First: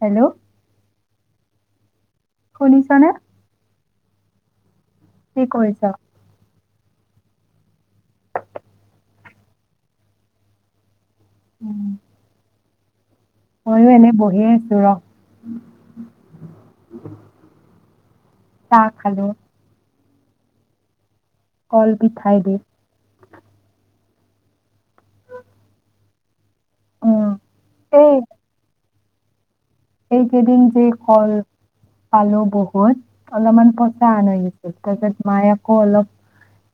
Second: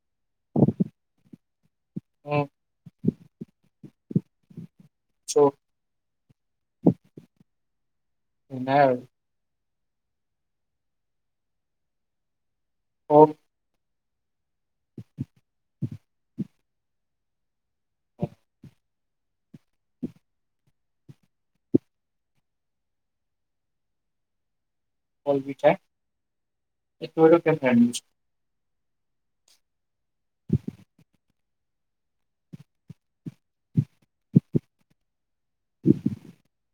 Hello উম শুনিছনে? কি চ' কৰিছ? নাই আৰু উম । অ এনে বহিয়েই এ ৰ । উম [unintelligible] চাহ খালো । কল পিঠাই দি। কল পিঠা এই তো উম। আৰু কেনেকে। এই কেইদিন যে কল পালোঁ বহুত অলমান, তাৰ অন মায়াকো অলপ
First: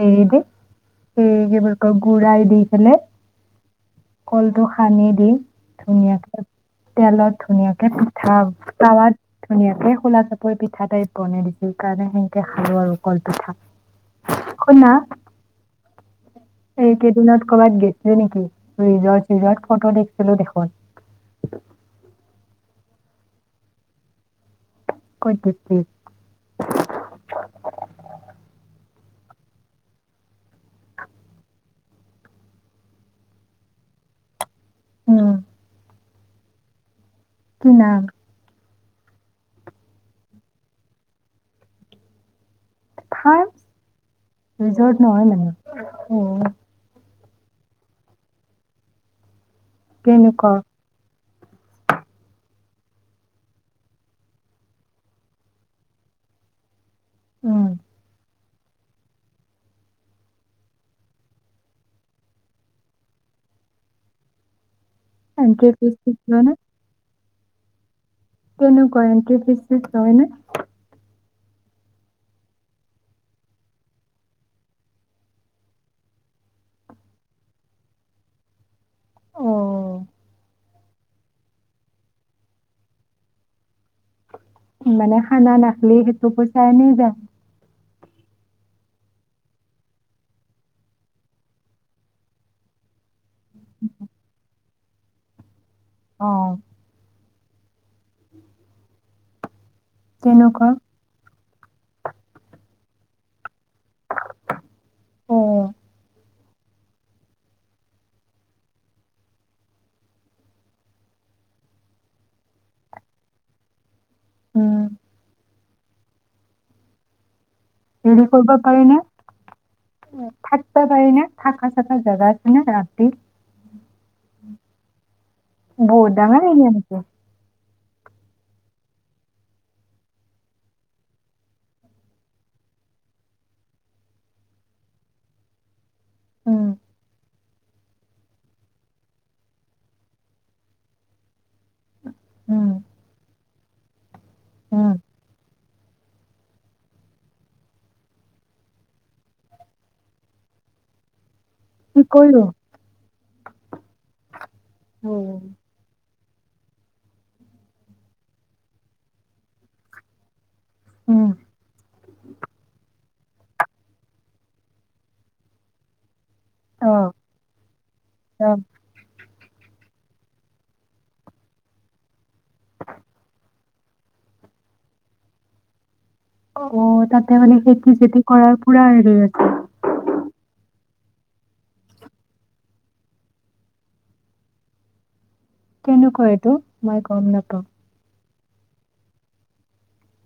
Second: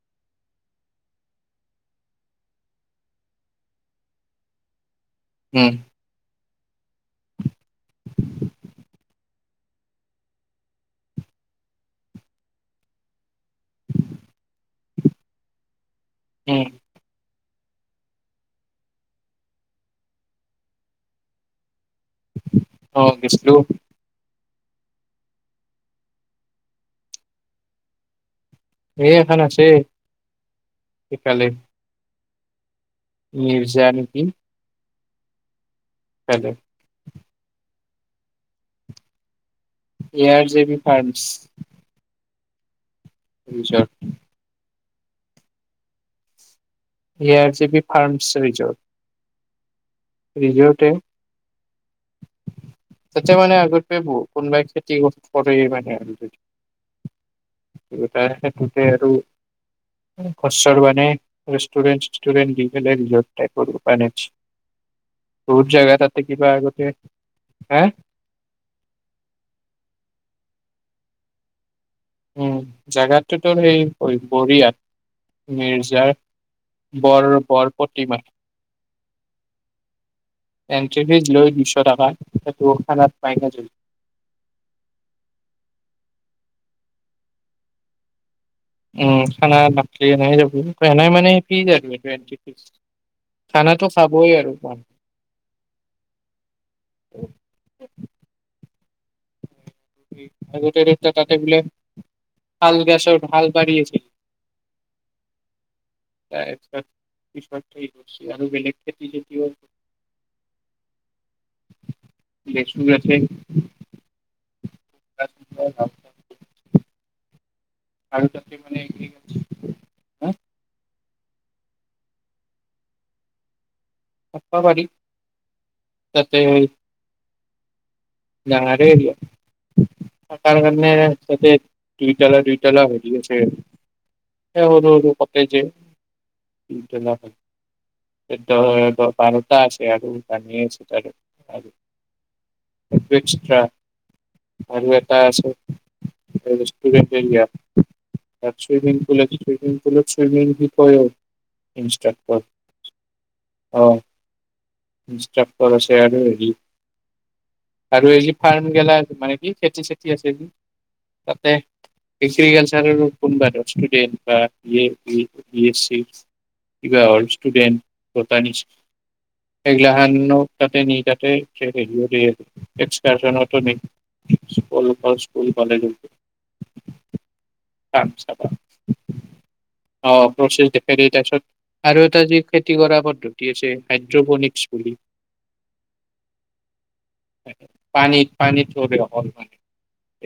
হেৰিদি সেই বুলি কয় গু়ড়াই দি পেলে কলটো। সানি দি উম ধুনিয়াকে তেলত ধুনীয়া কে পিঠা তাৱাত ধুনীয়াকে খোলা চাপৰি পিঠা টাইপ বনাই দিছিল ।সেইকাৰণে সেনেকে খালোঁ আৰু কল পিঠা। শুনা উম এইকেইদিনত ক'বাত গৈছিলি নেকি ৰিজৰ্ট চিজত ফটো দেখিছিলোঁ দেখোন। অ গৈছিলোঁ। ক'ত গৈছিলি। এই এখন আছে সিফালে। নি বিচা নেকি? উম কাইলে। কি না। এ-আৰ-জে-বি-ফাৰ্মছ। ফাৰ্ম [unintelligible] ৰিজৰ্ট নহয় মানে অ', এ-আৰ-জি-বি-ফাৰ্মছ-ৰিজৰ্ট, কেনেকুৱা? ৰিজৰ্ট এ', তাতে মানে আগতে বহু কোনোবাই খেতি কৰে মানে, উম, [unintelligible] গোটেই আৰু মানে ঘৰ-চৰ ৰেষ্টুৰেণ্ট-চেচুতুৰেন্ত দি পেলায় বহুত এণ্ট্ৰি ফিজ জাগা চিজ তাতে লয় কিবা নে? আগতে, হা', কেনেকুৱা এন্ট্ৰী ফিচ-তিছ লয়নে? উম', জাগাটো তোৰ সেই বৰিয়াত মিৰ্জাৰ বৰ- -বৰ প্ৰতিমা। অ', এণ্ট্ৰি ফিচ লয় দুইশ টকা হেতু খানাত মাইনাচ হৈ যায়। মানে খানা নাখলি সেইটো পইচা এনে যায়। উম ', খানা নাখালি এনাই যাবাই মানে আৰু খানাটো খাবই আৰু অহ', [unintelligible] কেনেকুৱা? [inaudible] তাতে বোলে শাল গছ, ভাল বাঢ়ি, অ', [unintelligible] উম', [unintelligible] হেৰি কৰিব তাতে মানে পাৰি নে', এগ্ৰিকালচাৰ থাকবা পাৰি নে? থাকা - চাকা জেগা আছে নে', ৰাতি? পাৰি বৌ দাঙৰে নি আনিছে? নালাগে দিয়া থাকাৰ কাৰনে ছবে দুইটালা-দুইটালা হেৰি আছে, এ', সৰু-সৰু কটেযে। উম, দুইটলা হয়। এক দহ-এক দহ বাৰটা আছে আৰু জানি আছে আৰু আৰু, উম, এক্সট্ৰা আৰু উম। এটা আছে ৰেষ্টুৰেণ্ট এৰিয়া, তাত চুইমিং-পুল আছে, চুইমিং-পুলত চুইমিং তো কি ইষ্ট্ৰাক্টৰ কৰিলোঁ? হয় অ ইনষ্ট্ৰাক্টৰ আছে আৰু উম্ আৰু এই', যি ফাৰ্ম গেলা মানে কি খেতি-চেতি আছে যি, তাতে এচিকালচাৰ হৈ গল কোনবা ষ্টুডেন্ত এনোকা বি-এ, বি-এছ-চিচ অ', কিবাহৰ ষ্টুডেন্ত বতানিছ, অ', [unintelligible] এক্সকাৰখানাটো নেক স্কুল পাছ কৰি পালেগৈ অ', তাতে মানে খেতি-চেতি চাবা কৰাৰ পুৰা হেৰি আছে। হে তাৰপিছত আৰু এটা যি খেতি কৰা পদ্ধতি আছে হাইড্ৰভনিক্স বুলি কেনেকোৱা এইটো মই গম নাপাওঁ পানীত পানীত পৰবিয় হল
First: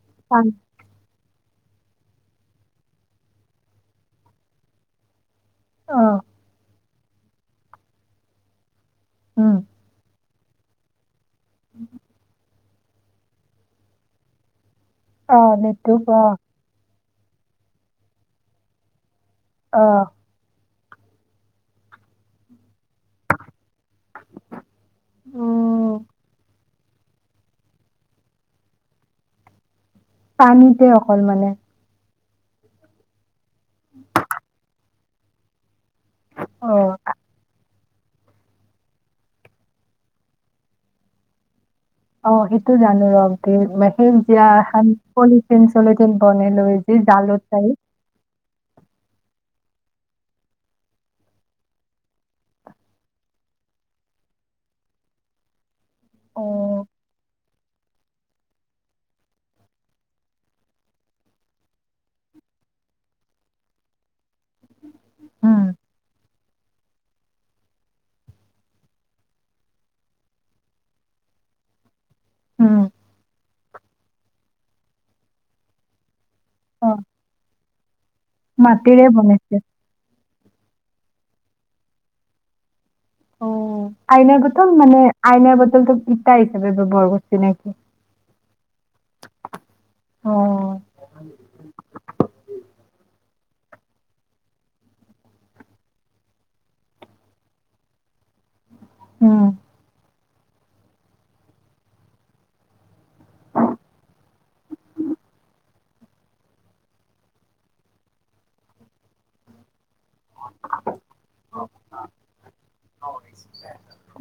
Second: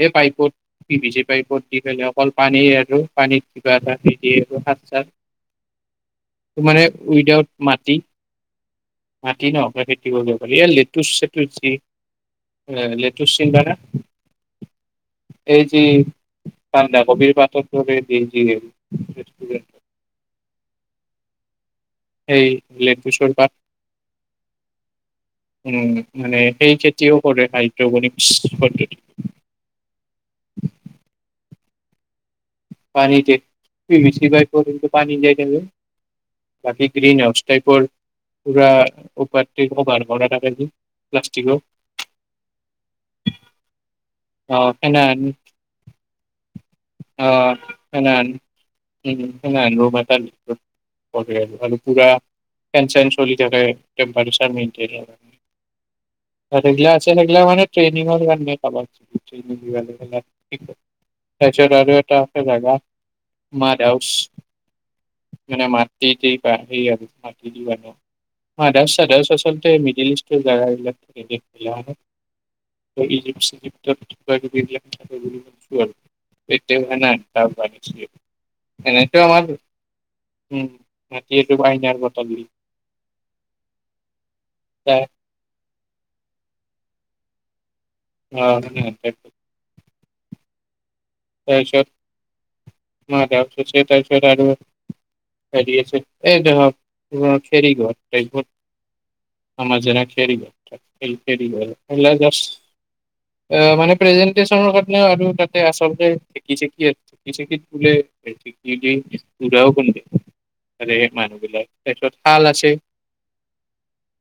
এই পান পাইপত তিভিজি পাইপত দি পেলে অকল পানী আৰু পানীত কিবা এটা দি দিয়ে আৰু হাত চাত অ', মানে উইদাউট মাটি মাটিত উম, ন খেতিত দিবলে বঢিয়া লেটু চেতুচ জি মানে লিটু চিনবানে অ', এইজি লেটুক অ', কাণ্ডাৰ কবিৰ পাতত কবিৰ বিষ দিয়ে আহ এই লেটুচৰ পাত উম মানে সেই যে তেওঁৰ কৰে হাইড্ৰগনিক পদ্ধতি পানীতে অকল মানে পানীতে কি মিছি ভাই কৰি পানী দেই দেব বাকী অ', গ্ৰী ন অষ্টাইপৰ পৰা উপাপ্তি ক ভাৰ কৰা ৰাখ প্লষ্টিকৰ । অ সেইটো জানো বাও সেইজীয়া আহ পলিথিন চলিথিন বনাই লৈ যে জালত অহ‌ টাইপ সেনাহান হেনাহান ৰোম এটাত আৰু পোৰা চেন চলি থাকে তেম্পৰেচাৰ মেইনতেন অ', ৰেগলা আছে ন ৰেগলা মানে ট্ৰেইনিং ৰ ইমান মোক কামত তাৰছত আৰু এটা জাগা মাদ হাওচ উম, মানে মাটতি দি সেইআৰ আৰু মাটি দি বনাই, মাদাছ চাদাচ আচলতে মিডিল ইষ্টৰ জাগা এই বিলাক উম, ইজিপ চিজিপ ত কিবা কিবি এইবিলাক বুলিছো আৰু এ তিয়া অ', হয় নাই তাৰ পাৰে ঠিকে। মাটিৰে বনছে। উম, মাটি এইটো আইনাৰ বটল দি। অ' আইন বটল মানে তাৰ আইনাৰ বটল তটো ইতা হিচাপে বয়-বস্তু নে কি? অ' [unintelligible] অ'। তাৰপিছত মা সতে সুধিছে তাৰপিছত আৰু হেৰি আছে এই ধৰক খেৰি ঘৰ এই তাইপত। উম, অ' মাজে ৰাখে । হেৰি ঘৰ খেৰি ঘৰ মানে, সেইবিলাক জাস্ত প্ৰেজেণ্টেছনৰ কাৰণে আৰু তাতে আচল । সেই ঢেঁকী-চেঁকী, ঢেঁকী-চেঁকী বোলে ঢেঁকী দি গুৰাও খুন্দে । আৰে মানুহবিলাক তাৰপিছত শাল আছে ।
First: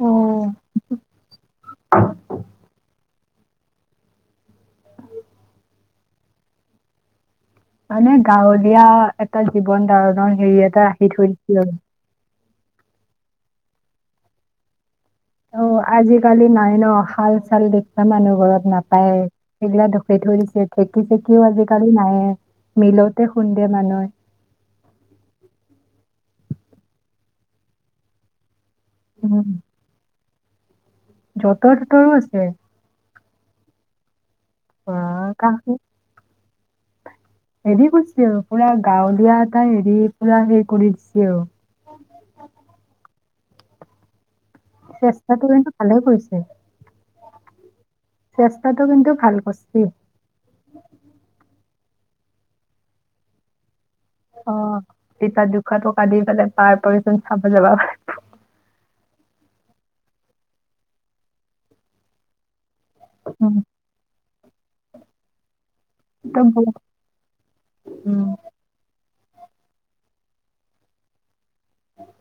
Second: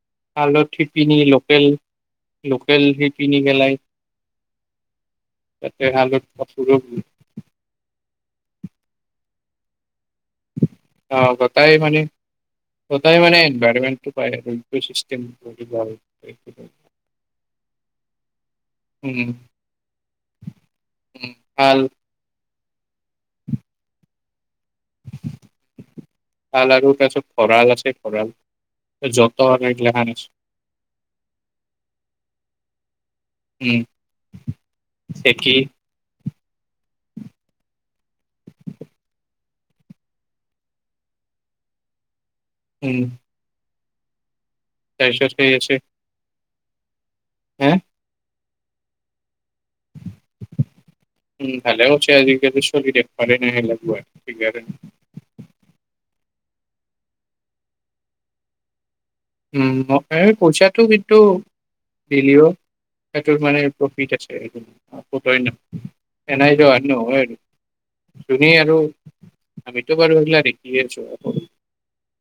অ শিপিনী লোকেল-লোকেল । কিনি পেলাই তাতে হালত । [unintelligible] মানে গাঁৱলীয়া এটা জীৱন ধাৰণ। অ' হেৰি এটা আহি থৈছিলে । কটাৰী মানে এনভাইৰনমেণ্টো পায় আৰু - অ' আজিকালি নাই ন, শাল-চাল দেখবা মানুহ ঘৰত নাপায় উম সেইগিলা ঢুকি থৰিছে উম ঢেঁকী-চেঁকীও শাল আজিকালি নাইয়ে। মিলতে খুন্দে মানুহে । তাল আৰু তাৰ পিছত ভঁৰাল আছে ভঁৰাল । য'ত হয় এগিলাখান। যঁতৰ-তঁতৰো আছে । উম । বাহ কাম হেৰি কৰিছিলোঁ পুৰা গাঁৱলীয়া । তাই হেৰি পুৰা সেই কৰি দিছে অ' । উম । চেষ্টাটো কিন্তু ভালে কৰিছে । হা । চেষ্টাটো কিন্তু ভাল কৰছি । ভালেও হৈছে আজিকালি চলি দেখবাৰে নাই সেইগিলাক গুৱাহাটীত । অ' ইতা দুশ টকা দি পেলে । তাৰ পৰেচোন চাবা যাবা পাৰে । উম মোক পইচাটো কিন্তু দিলেও । সেইটো উম মানে প্ৰফিট আছে। ক'ব' পাৰে না । একদম এনাই পুৰা যহত নহয় যোনে উম, আৰু এনে আৰু। আমিটো বাৰু সেগলা দেখি আছোঁ।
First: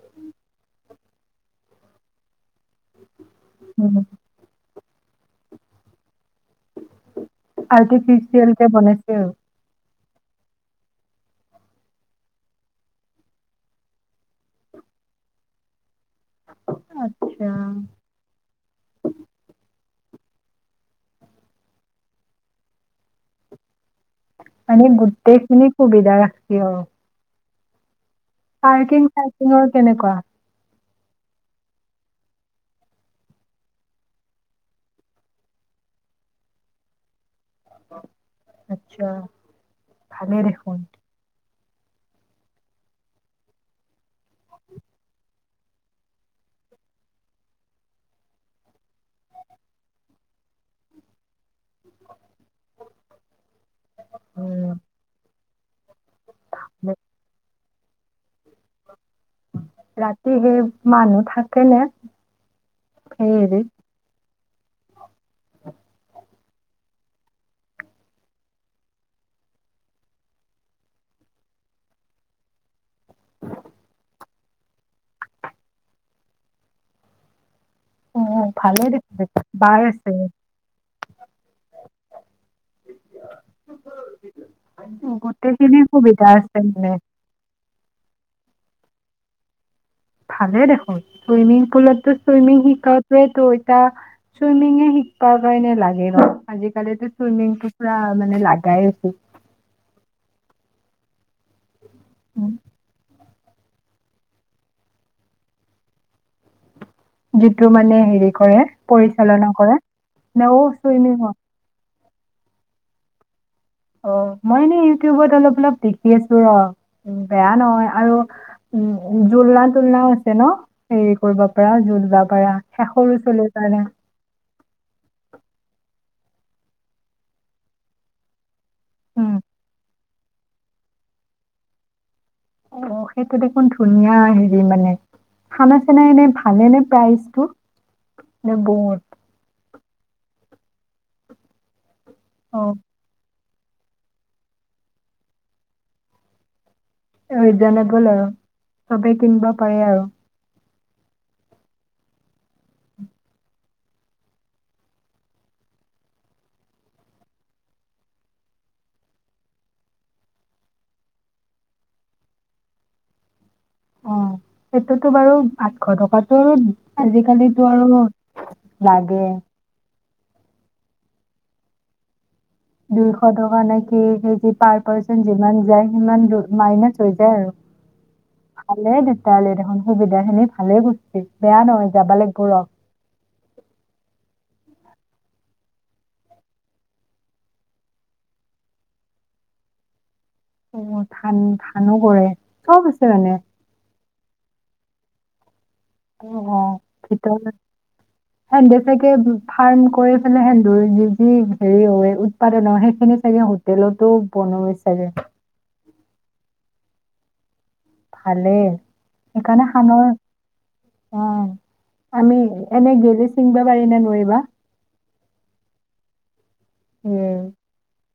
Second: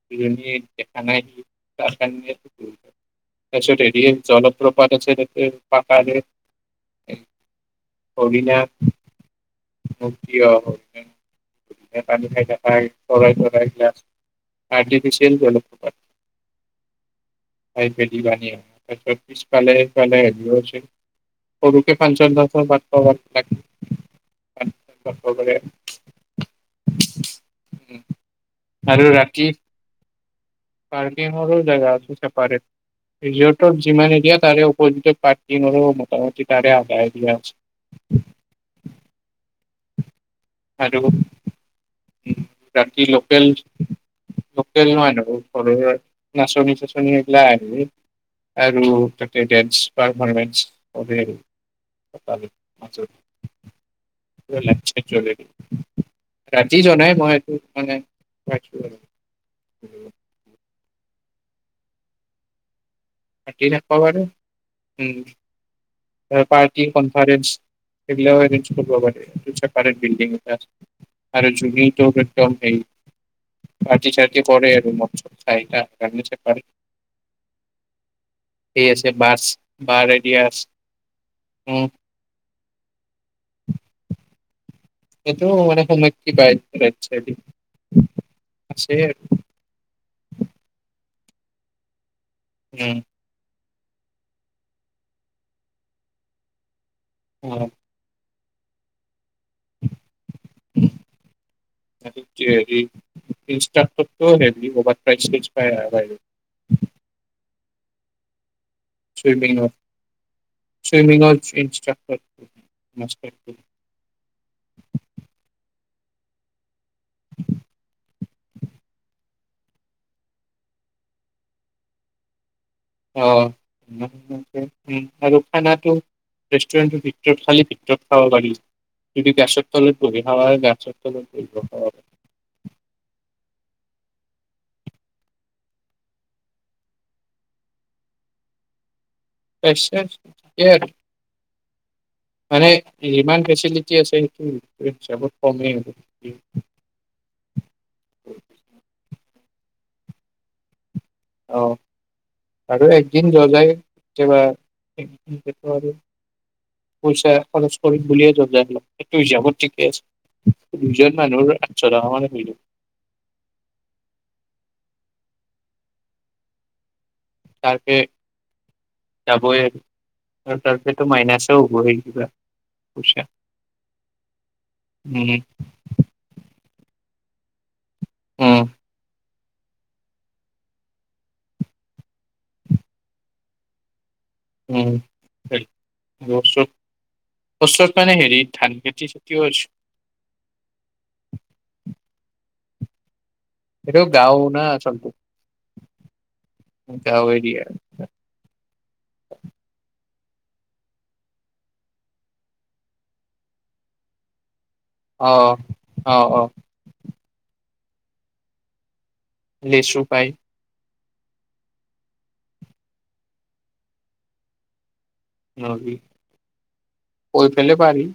দুজনীয়ে- কানাই। [unintelligible] তাৰপিছত উম, হেৰি জলপ্ৰপা- পদ আছে তাকে পাপাৰে [unintelligible] আৰ্টিফিচিয়েলতে বনাইছে আৰু। [unintelligible] [unintelligible] আচ্ছা। তাৰত পিছফালে সিফালে হেৰি আছে সৰুকে ফাংচন-সাংচন পাত আ' গুটেইখিনি সুবিধা ৰাখি আৰু। উম, পাৰ্কিং চাৰ্কিংও কেনেকুৱা? পাৰ্কিংৰো জেগা আছে ছেপাৰেট ৰিজওটত, যিমান এৰিয়া তাৰে অপজিত ত পাৰ্কিং আৰু মোটামি তাৰে আধা এৰিয়া আছে। আত্ছা, ভালে দেখোন। বাকী লোকেল লোকেল নহয় আৰু। ঘৰৰ নাচনি চাচনি এইবিলা আহিব আৰু তাতে ডেনছ্ পাৰফৰ্মেঞ্চ [unintelligible] পোৰা উম, লাইট চাইট জলাই দেই ৰাতি যোৱা নাই মই তো। হই নাই ৰাতি সেই মানুহ থাকে নে। সেই হেৰিত থাকি ৰাখিব পাৰো উম, পাৰ্কিং কনফাৰেন্স সেইবিলাক এইঞ্জ কৰিব লাগে চেপাৰেত বিল্ডিং এক, আৰু যৈবিঙ একদম হ [unintelligible] পাৰ্টি-চাৰট কি কৰে আৰু মত চত কাৰিকা [unintelligible] অ', ভালে সেই আছে দেখোন বাছ দেখোন। বাৰ আছে ৰেডিয়াছ উম, এইটো গোটেইখিনি মানে সুবিধা সমিটি আছে মানে। [unintelligible] আছে আৰু ভালে দেখোন চুইমিং পুলতো ছুইমিং আৰু শিকোৱাতোৱৈটৈ ছা চুইমিং শিকবা কাৰণে লাগে বা আজি পাৰিলে টো ছুইমিংটো পুৰা মানে লাগে গাই আছো। উম, উম, [unintelligible] ইনষ্টাকতটো । [unintelligible] সিটো মানে হেৰি কৰে। পৰিচালনা চুইমিঙত কৰে নেও চুইমিং চুইমিঙৰ হল। [unintelligible] অ মই এনে ইউটিউবত অলপ অলপ দেখি আছো ৰ। উ বেয়া নহয় আৰু উম উম। জুলনা তুলনাও আছে ন হেৰি কৰিব পাৰা জলবা পাৰা। সে সৰু অ চলিৰ কাৰণে। উম আৰু খানাটো। ৰেষ্টুৰেণ্টৰ ভিতৰত খালী ভিতৰত খাব পাৰি। উম যদি গেছৰ তলত। কবি হাৱাই গেছৰ তলত [unintelligible] অ সেইটো দেখোন ধুনীয়া হেৰি মানে খানা চানা এনে ভালে নে প্ৰাইজটো নে বহুত? প্ৰাইজটো ঠিকে আৰু অ মানে ইমান ফেচিলেটি আছে সেইটো হিচাপত কমেই আৰু। ৰিজনেবল আৰু চবে কিনিব পাৰে আৰু আহ আৰু একদিন জনাই কেতিয়াবা এক পইচা খৰচ কৰিম বুলিয়ে যাযসেইটো হিচাপত ঠিকে আছে দুজন মানুহৰ আঠশ টকা মানল। অ সেইটোতো বাৰু আঠশ টকাতটো। আজিকালিতো তাৰপে আৰু লাগে। যাবই আৰু আৰু তাৰপিছতো মাইনাচও হ'ব সেই কিবা। পইচা দুইশ টকা নেকি পাৰ পাৰ্চন উম যিমান যায় সিমান মাইনাচ। থৈ যায় আৰু। উম ভালে দেখি তালে দেখোন সুবিধা খিনি ভালেই গুছিল বেয়া দে গৌৰৱ নহয় যাবা লাগিব। উম চৰত ওচৰত মানে হেৰি ধান খেতি খেতিও হৈছে। অ ধান ধানো কৰে চব আছে মানে। এইটো গাঁও না আচলতে। অ অ গাঁও ভিতৰ এৰিয়া হেন বেচকে ফাৰ্ম কৰে। এই ভালে সেন্দুৰ যি যি হেৰি হয় উৎপাদন হয় সেইখিনি চাগে হোটেলতো বনাইছে। আহ অ অ [unintelligible] ভালে লেচু পায়। উম আমি এনে গেলি চিংবা পাৰি নে নোৱাৰিবা। নদী। এ কৈ ফালৰ পৰা আহি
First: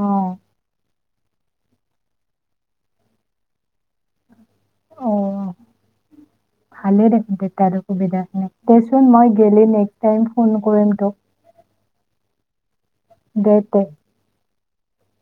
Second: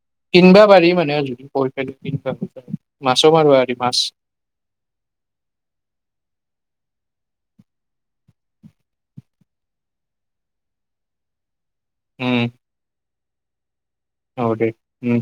অ কিনবা পাৰি মানে অ এইটো কিনি বা মাছো মাৰিব মাছ অ ভালেই দেখোন তেতিয়াহলে সুবিধাখিনি দেচোন মই দেইলি নেক্স টাইম ফোন কৰিম তোক উম দেই তে হব দে উম